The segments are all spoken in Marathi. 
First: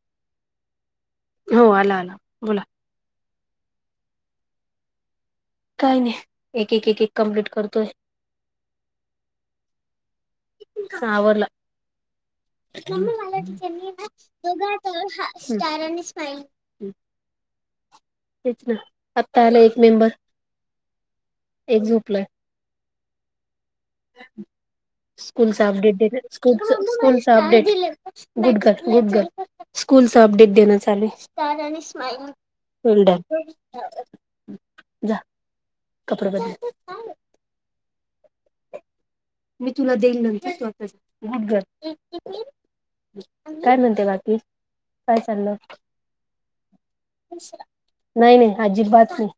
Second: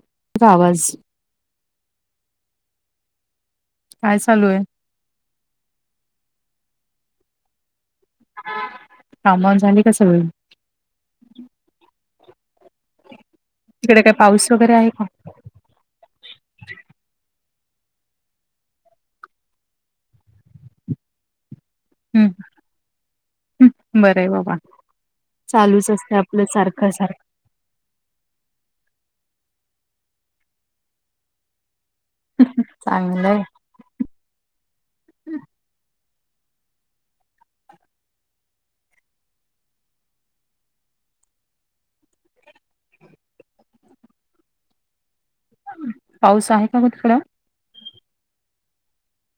[unintelligible] आवाज. हो आला आला बोला. काय चालू आहे. काही नाही एक एक एक एक कम्प्लीट करतोय. काम [unintelligible] झाली का सगळी. आवरलं. [unintelligible] तिकडे काय हम्म पाऊस वगैरे आहे का हम्म. [unintelligible] तेच ना आता आला एक मेंबर एक झोपलाय. हम्म बरं आहे बाबा स्कूलचा चालूच अपडेट दे असते ग आपलं स्कूलच सारखं सारखं स्कूलच update good girl good girl school update देन चालुय. चांगलंय [unintelligible] जा कपडे बदल. मी तुला देईल नंतर स्वतःच गुड गर्ल काय म्हणते बाकी. काय चाललं पाऊस आहे का ग तिकडं. नाही नाही अजिबात नाही.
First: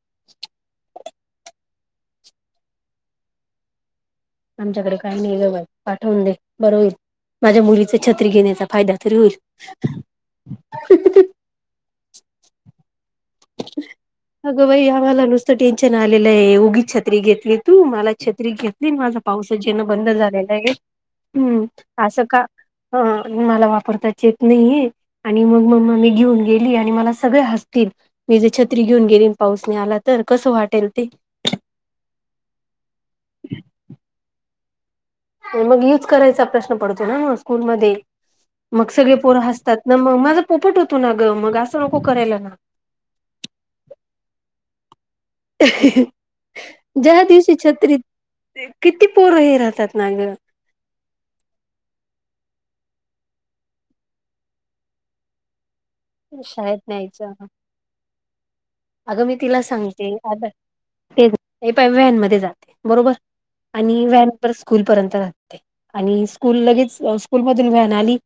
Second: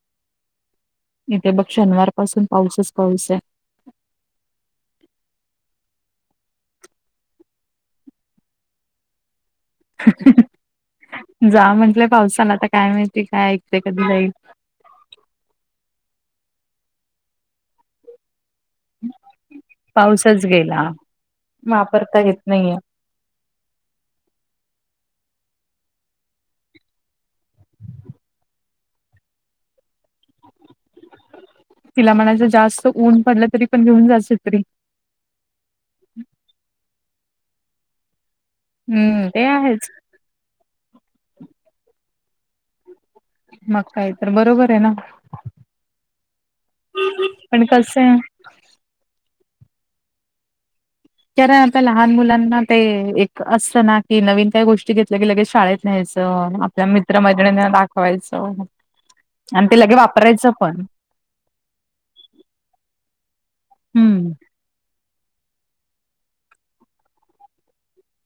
इथे बघ शनिवार पासून पाऊसच पाऊस आहे. आमच्याकडे काही नाही ग बाई पाठवून दे बर होईल. माझ्या मुलीचा छत्री घेण्याचा फायदा तरी होईल. जा म्हटलंय पावसाला आता काय माहिती काय ऐकते कधी जाईल. अगं बाई आम्हाला नुसतं टेन्शन आलेलं आहे उगी छत्री घेतली तू मला छत्री घेत. माझा पाऊस जेणं बंद पाऊसच झालेला आहे गेला हम्म वापरता असं का? येत नाहीये ह मला वापरता येत नाही. आणि मग मग् मी घेऊन गेली आणि मला सगळे हसतील. मी जे छत्री घेऊन गेलीन पाऊसने आला तर कसं वाटेल ते तिला म्हणायचं जास्त ऊन पडलं तरी पण घेऊन जायचं तरी मग युज करायचा प्रश्न पडतो ना ना स्कूलमध्येध्ये मग सगळे हम्म पोरं ते हसतात आहेच ना मग माझा पोपट होतो ना ग मग असं नको करायला ना मग काही तर बरोबर आहे ना. ज्या दिवशी पण छत्री कसं आहे किती पोर हे राहतात नाग कारण आता लहान मुलांना ते एक असतं ना की नवीन काय गोष्टी घेतल्या गेलं के शाळेत ्यायच शाळेत आपल्या न्यायचं मित्रमैध दाखवायचं. अगं मी तिला आणि ते लगे सांगते आता वापरायचं पण. ते प व्हॅन मध्ये जाते बरोबर आणि व्हॅन हम्म स्कूल पर्यंत राहते आणि स्कूल लगेच स्कूल मधून व्हन आली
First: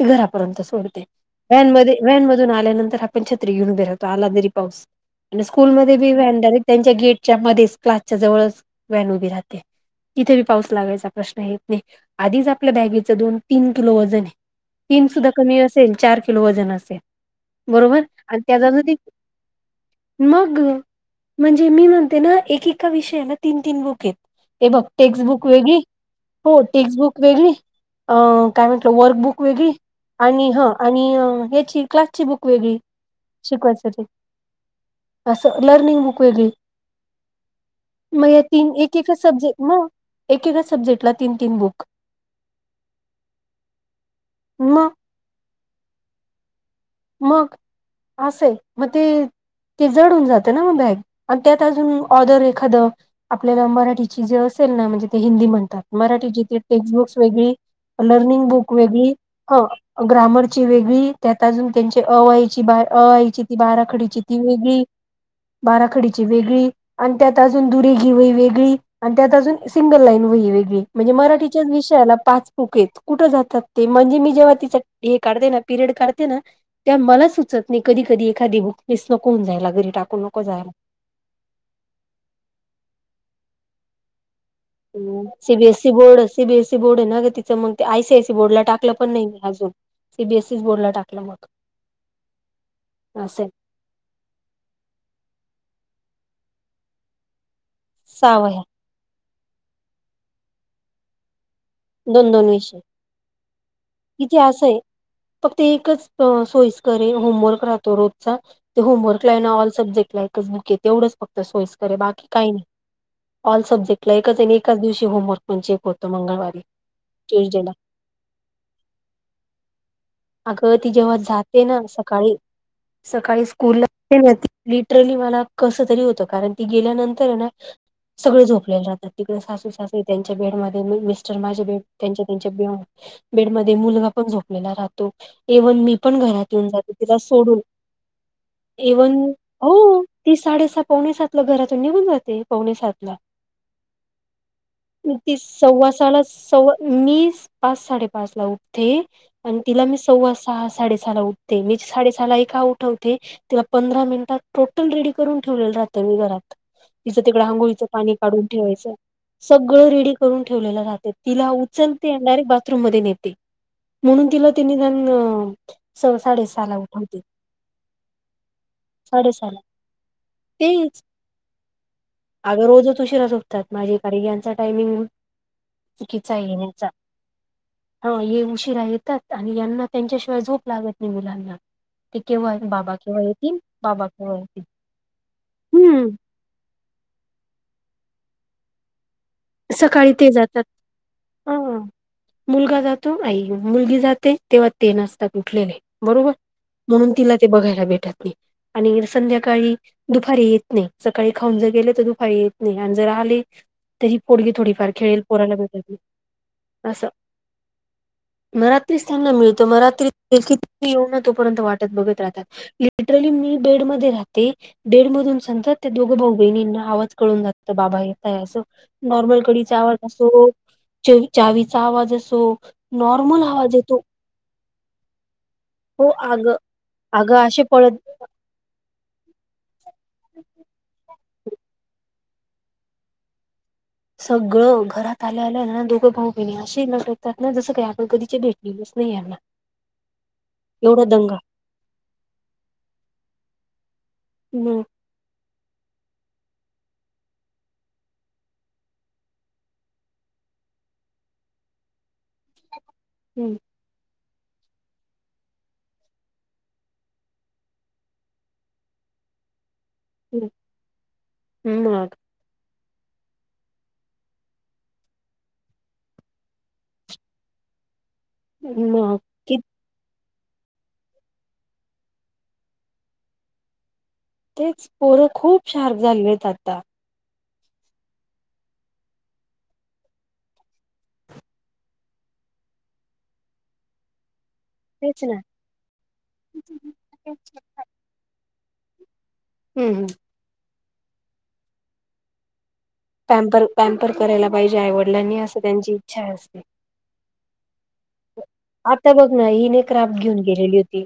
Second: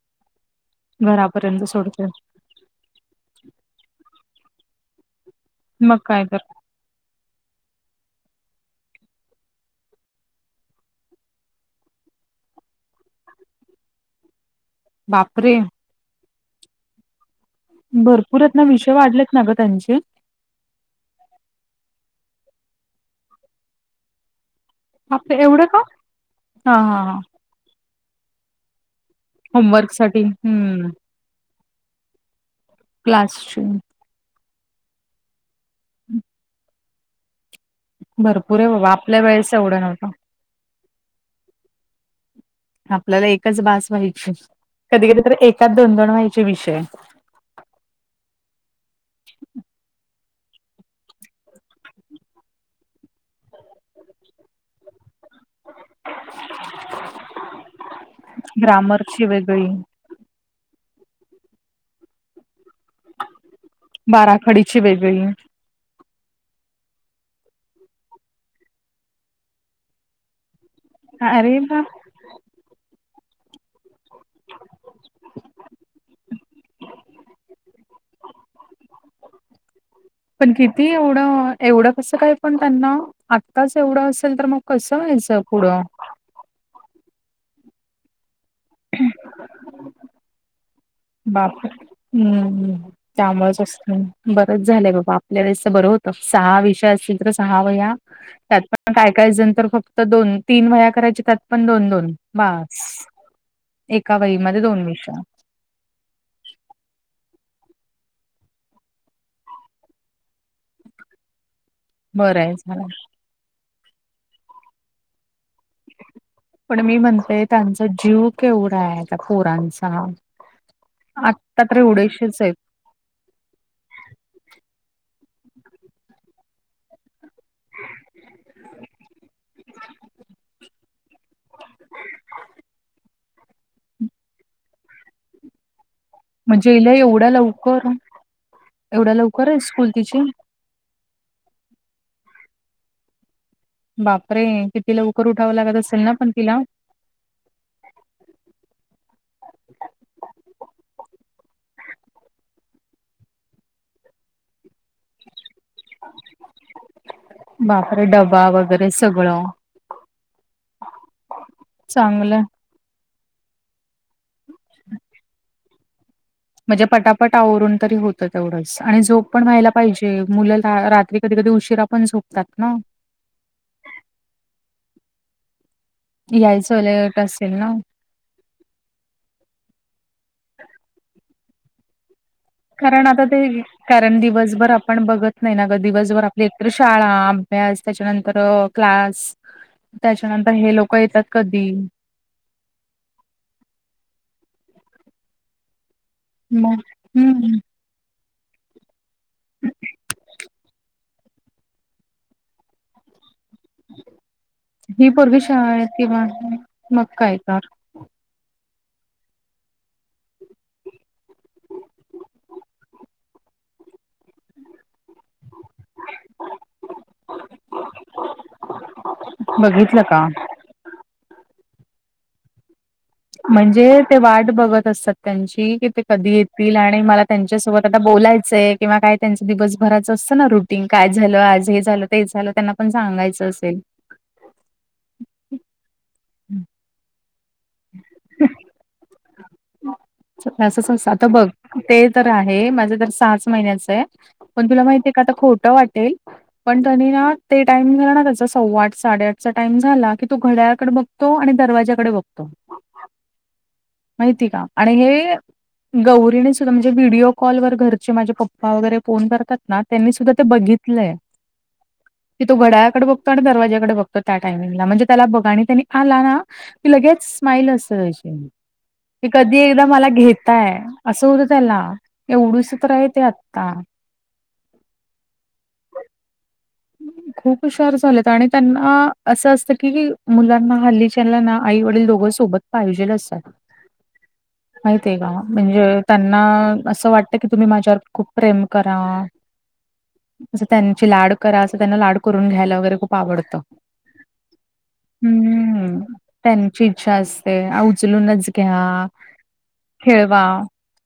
तर घरापर्यंत ोड घरापर्यंत व्हॅन म सोडते. व्हॅन मधून आल्यानंतर आपण छत्री घेऊन उभे राहतो आला तरी पाऊस. आणि स्कूलमध्येध्ये मग बी काय तर व्हॅन डायरेक्ट त्यांच्या गेटच्या मध्येच क्लास च्या जवळच व्हॅन उभी राहते. तिथे पाऊस लागायचा प्रश्न येत नाही आधीच आपल्या बॅगेचं दोन तीन किलो वजन आहे. तीन सुद्धा बापरे! कमी असेल चार किलो वजन असेल. बरोबर आणि भरपूरत ना त्याचा विषय जरी वाढलेत ना ग त्यांचे मग म्हणजे मी म्हणते ना एकेका विषयाला तीन तीन बुक आहेत हे बघ. बापरे! टेक्स्टबुक एवढं वेगळी का? हो हा हा हा टेक्स्टबुक वेगळी अ काय म्हटलं वर्कबुक वेगळी होमवर्क साठी आणि ह हम्म आणि याची क्लास ची बुक वेगळी क्लासची शिकवायसाठी. असं लर्निंग बुक वेगळी मग भरपूर आहे तीन बाबा एकका आपल्या वेळेस सब्जेक्ट एवढं ना नव्हतं. एकेका सब्जेक्टला तीन तीन बुक आपल्याला एकच बास व्हायची मग कधी कधी तर एच दोन दोन व्हायचे विषय मग असंय मग ते ते जडून जात. ना म बॅग आणि त्यात अजून ऑर्डर एखादं आपल्याला मराठीची जे असेल ना म्हणजे ते हिंदी म्हणतात. मराठीचीथे टेक्स्ट बुक्स वेगळी लर्निंग बुक वेगळी ग्रामरची ह वेगळी, ग्रामरची वेगळी त्यात अजून त्यांचे अवय ची ब याची ती बाराखडीची ती वेगळी बाराखडीची वेगळी आणि त्यात अजून दुरे घी वही वेगळी आणि त्यात अजून सिंगल लाईन वही वेगळी म्हणजे अरे मराठीच्याच वाह! विषयाला पाच चुकेत कुठे जातात ते म्हणजे मी जेव्हा ति हे काढते ना पिरियड काढते. ना त्या मला सुचत नाही कधी कधी एखादी बुकनेस नकोन जायला घरी टाकू नको पण जायला. किती एवढं एवढं कस काय पण त्यांना आत्ताच एवढं असेल तर मग कसं व्हायचं पुढं? सीबीएसई बोर्ड सीबीसी बर्ड आहे नाग तिं मग ते आयीयसी बोर्ड टाकलं पण नाही अज सीबीएस बर्डला टाक. बाप हम्म् असं त्यामुळेच असते. बरंच झालंय बाबा आपल्याला दिस बरं होतं सहा विषय असतील तर सहा वया सहा त्यात वह्या पण काय कायचल तर फक्त दोन तीन वया करायचे. पण दोन दोन बस एका वयमध्ये दोन वर्ष फक् ते एकच सोयस करे होमवर्क राहतो रोजचा ते होमवर्क ला आहे ना ऑल सब्जेक्ट ला आहे. क तेवढंच फक्त सोयस्करे बाकी बरं काही आहे नाही. झालं. ऑल सब्जेक्टला एकच आणि एच दिवशी होमवर्क म्हणजे एक होतं मंगळवारी पण मी म्हणतेय ट्युजडेला त्यांचा जीव केवढा आहे त्या पोरांचा अगं ती जेव्हा आत्ता जाते तर ना सकाळी एवढेसेच आहेत. सकाळी स्कूलला ना लिटरली मला कस तरी होत कारण ती गेल्यानंतर ना सगळे झोपलेले जातात तिकडे सासू सासू त्यांच्या बेड मध्ये मिस्टर माझ त्यां बेड म मुलगा पण झोपलेला राहतो इव्हन मी पण घरात येऊन म्हणजे जातो हिला तिला एवढ्या सोडून लवकर एवढ्या इव्हन लवकर आहे हो स्कूल तिची? ती साडेस पवणे सात ला घरातून निघन जाते पवणे सात ला बापरे किती लवकर उठावं लागत सव्वा असेल ना सहाला पण तिला सव्वा मी पाच साडेपाच ला उठते आणि तिला मी सव्वा सहा साडेसहाला उठते मी साडेसहा एका उठवते तिला पंधरा मिनिटात टोटल रेडी करून ठेवलेलं राहत मी घरात तिचं तिकडं हांघोळीचं बापरे पाणी काढून डबा वगैरे ठेवायचं सगळं सगळं रेडी करून ठेवलेलं राहं इला चांगलं उचलतेणार म्हण म्हणजे पटापट आवरून तरी होतं तेवढंच आणि झोप पण साडेसहाला व्हायला पाहिजे मुलं ते रात्री कधी कधी उशीिरा पण झोपतात ना सुशरा झोपतात माझे कार यांचा टायमिंग चुकीचा आहे यायचं येण्याचा उलट असेल ना हा ये उशिरा येतात आणि यांना त्यांच्याशिवाय झोप लागत नाही मुलांना ते केव्हा बाबा कारण केव्हा आता ते येतील बाबा कारण केव्हा येतील दिवसभर आपण बघत नाही ना ग हम्म दिवसभर तर शाळा अभ्यास त्याच्यानंतर क्लास सकाळी ते त्याच्यानंतर जातात हे लोक येतात ह कधी मुलगा जातो आई मुलगी जाते तेव्हा ते नाचतात उठलेले बरोबर मग म्हणून तिला ते हम्म बघायला भेटत नाही आणि संध्याकाळी दुपारी येत नाही सकाळी खाऊन जर गेले तर दुपारी येत नाही आणि जर आले तरी पोडगे थोडी फ ही खेळ पोरगी पोराला शाळेत भेटत किंवा मग असं काय तर मरात्रीच त्यांना मिळत मरात्री कि येऊ ना तोपर्यंत वाटत बघत राहतात लिटरली मी बेड म राहते बडेड मधून सतात ते दोघं भाऊ बहिणींना आवाज कळून जगतं बाबा येतय असं नॉर्मल कढीचा आवाज बघितलं का असो च चावीचा आवाज असो नॉर्मल आवाज येतो म्हणजे ते वाट बघत असतात त्यांची कि ते हो कधी आग येतील आणि मला आगं असे त्यांच्यासोबत पळत आता बोलायचंय किंवा काय त्यांच दिवसभराचं असतं ना रुटीन काय झालं आज हे झालं ते झालं त्यांना पण सांगायचं असेल सगळं घरात आले आल्या दोघं भाऊ बहिणी अशी नटकतात ना जसं काही आपण कधीच्या भेटलेलच नाही आहेना असं आता बघ ते तर आहे माझे तर सच महिन्याचं आहे पण तुला मग माहिती आहे का आता खोटं वाटेल पण तनी ना ते टाइम झाला ना त्याचा सव्वा आठ साडेआठचा टाइम झाला की तू घड्याकडडे बघ तो आणि दरवाज्याकडे बघतो हम् माहिती का आणि हे गौरीने सुद्धा म्हणजे व्हिडिओ कॉल वरचे माझे पप्पा वगैरे फोन करतात ना त्यांनी सुद्धा ते मग बघितलंय मग की तो घड्याकडे बघतो आणि दरवाज्याकडे बघतो त्या टायमिंगला म्हणजे त्याला बघाणी त्यांनी आला ना त लगेच स्माईल अस अ ह म क कधी एकदा मला घेताय असं होतं त्याला एवढीच तर आहे ते आता तेच पोरं खूप शार्प झालेत आता खूप हुशार झालेत आणि त्यांना असं असतं की मुलांना हल्लीच्याला ना आई वडील दोघं सोबत फावजी नसतात. [inaudible] माहित आहे तेच का ना. म्हणजे त्यांना असं वाटतं की तुम्ही माझ्यावर खूप प्रेम करा. हम् हम. जं त्यांची लाड करा असं त्यांना लाड करून घ्यायला वगैरे खूप आवडतं. पॅमपर पॅम्पर करायला पाहिजे आईवडलांनी असं त्यांची हम्म. इच्छा असते. त्यांची इच्छा असते "आ, उचलूनच घ्या, आता बघ ना हिने क्राफ्ट घेऊन खेळवा गेलेली होती.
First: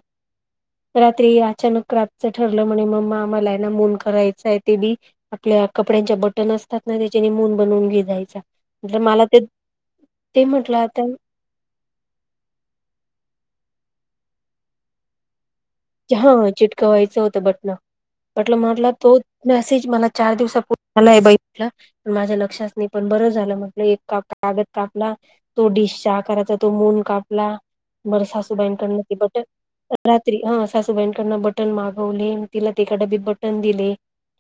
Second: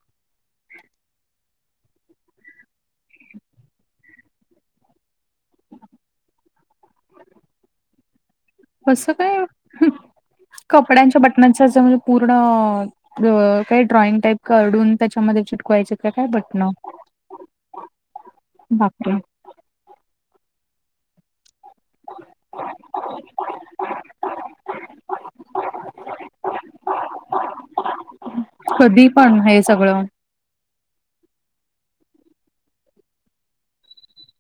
रात्री अचानक रातचं ठरलं म्हणे मग् आम्हाला आहे ना मौन करायचंय ते बी आपल्या कपड्यांच्या बटन असतात ना त्याच्या नि मून बनवून घे जायचा. म्ह कसं मला काय ते ते म्हटलं आता. नच म्हणजे पूर्ण काही ड्रॉइंग टाईप काडून त्याच्यामध्ये चिटकवायचे. का काय हा बटणं. चिटकवायचं होतं बटन बटलं म्हटला बापरे! तो मेसेज मला चार दिवसापू झालाय बलं पण माझ्या लक्षात नाही पण बरं झालं म्हटलं एक काप कागद कापला. तो डिश चहा करायचा तो मून कापला कधी बरसाासोबायाकड बट पण हे सगळं. स्त्री ह सासूबाईंकडन बटन मागवले तिला ते एका डबीत बटन दिले.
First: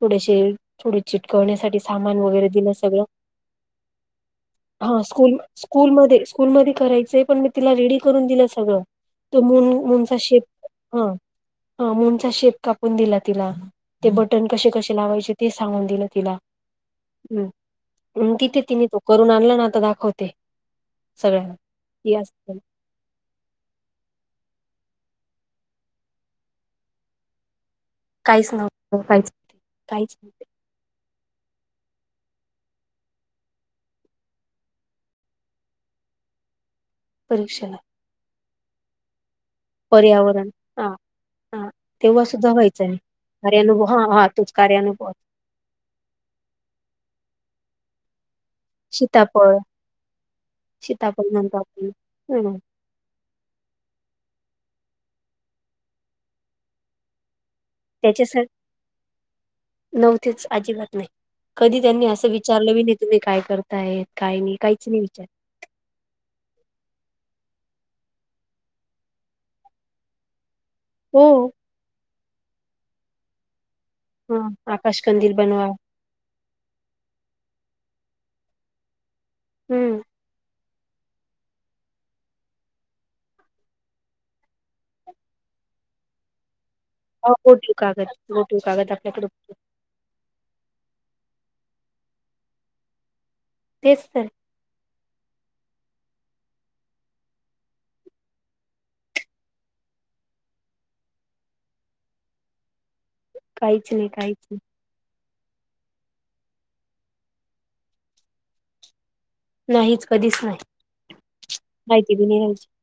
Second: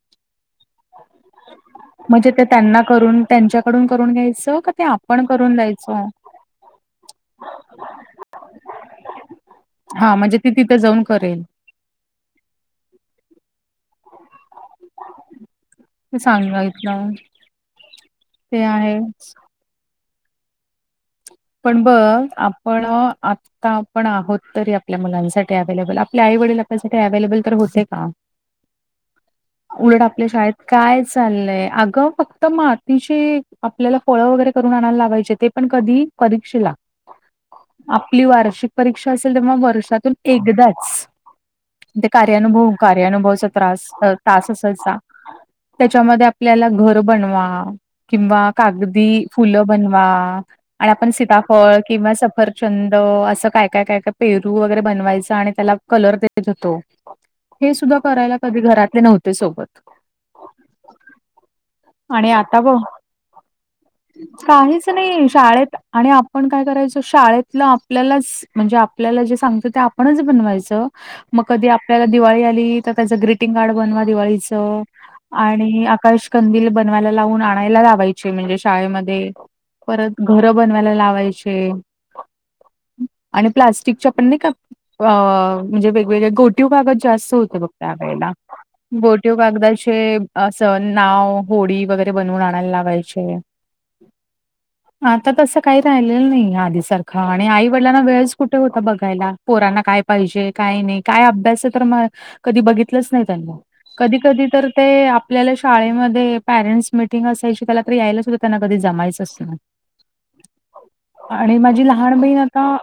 थोडेसे थोड चिटकवण्यासाठी सामान म्हणजे ते वगैरे दिलं त्यांना सगळं करून त्यांच्याकडून करून घ्यायचं का ते हा आपण स्कूल करून स्कूल म द्यायचं? स्कूलमध्ये करायच. पण मी तिला रेडी करून दिलं सगळं तो मून मूनचा हां, म्हणजे ती शेप तिथे जाऊन हा करेल. हा मूडचा शेप कापून दिला तिला ते बटन कसे कसे लावायचे ते सांगून दिलं. ते सांगा इतला. हम् तिथे तिने तो करून आणला ना आता दाखवते. सगळ्यांना पण बघ आपण आता. आपण आहोत तरी आपल्या मुलांसाठी अव्हेलेबल आपल्या आई वडील आपल्यासाठी अव्हेलेबल तर होते का? काहीच नव काहीच. उलट आपल्या शाळेत काय चालंय अगं फक्त मातीचे आपल्याला फळं वगैरे करून आणायला लावायचे ते. पण कधी परीक्षेला परीक्षण आपली वार्षिक परीक्षा असेल तेव्हा वर्षातून पर्यावरण हा एकदाच हा ते तेव्हा सुद्धा कार्यानुभव व्हायचं नाही कार्यानुभवच कार्यानुभव त्रास हा हा तास तोच असायचा. कार्यानुभव त्याच्यामध्ये आपल्याला घर बनवा किंवा कागदी सीताफळ फुलं बनवा. आणि आपण म्हणतो सीताफळ आपण किंवा हम् सफरचंद असं काय? काय काय पेरू वगैरे बनवायचा आणि त्याला कलर देत - होतो. हे सुद्धा करायला त्याच्यासाठी कधी घरातले नव्हते सोबत. नव्हतेच अजिबात नाही कधी त्यांनी असं आणि आता बघ विचारलं [unintelligible] तुम्ही काय - काहीच नाही शाळेत आणि आपण काय करायचं शाळेतलं आपल्याला म्हणजे आपल्याला जे सांगत ते आपणच बनवायचं. हो मग कधी आपल्याला दिवाळी आली तर त्याच ग्रीटिंग कार्ड बनवा. हा दिवाळीच आकाशकंदील बनवा आणि. आकाश कंदील बनवायला लावून आणायला लावायचे म्हणजे शाळेमध्ये हम्म परत. घरं बनवायला लावायचे. आणि प्लास्टिकच्या पण नाही का अ म्हणजे वेगवेगळ्या गोटीव कागद. हो जास्त होत बघ गोटीव त्या कागद वेळेला गोटीव कागद आपल्याकडे गोटीव कागदाचे असं नाव होळी वगैरे बनवून आणायला लागायचे. तेच तर. आता तसं काही राहिलेलं नाही आधी सारखा आणि आई वडिलांना वेळच कुठे होता बघायला. पोरांना काय पाहिजे काय नाही काय अभ्यास तर म - कधी बघितलंच नाही त्यांना काहीच नाही कधी काहीच कधी नाही तर ते आपल्याला शाळेमध्ये पॅरेंस मिटींग असायची त्याला रात्री यायला सुद्धा त्यांना कधी जमायचं. नाहीच कधीच नाही आणि माझी माहिती लहान बी बहीण नाही राहायची आता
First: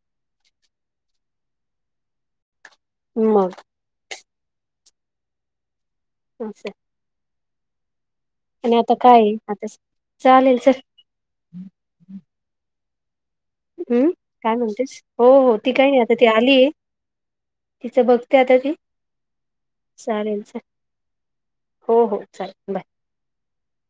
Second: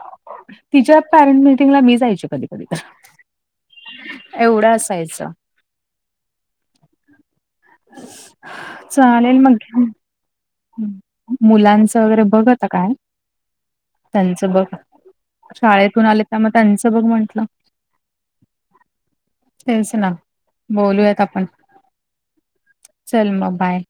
तिच्या पॅरेंट मिटींगला मी जायचे कधी कधी तर. मग? एवढं असायचं. [unintelligible] आणि आता काय आहे चालेल मग आता घ्यु. चालेल चल. मुलांच वगैरे बघ आता काय? हम्म त्यांचं काय बघ म्हणतेस हो हो ती काही नाही शाळेतून आता आले ती त्यामुळे मग आलीय त्याचं बघ म्हटलं. तिचं बघते आता ती? तेच ना चालेल चल बोलूयात आपण. हो हो चालेल बाय. चल मग बाय.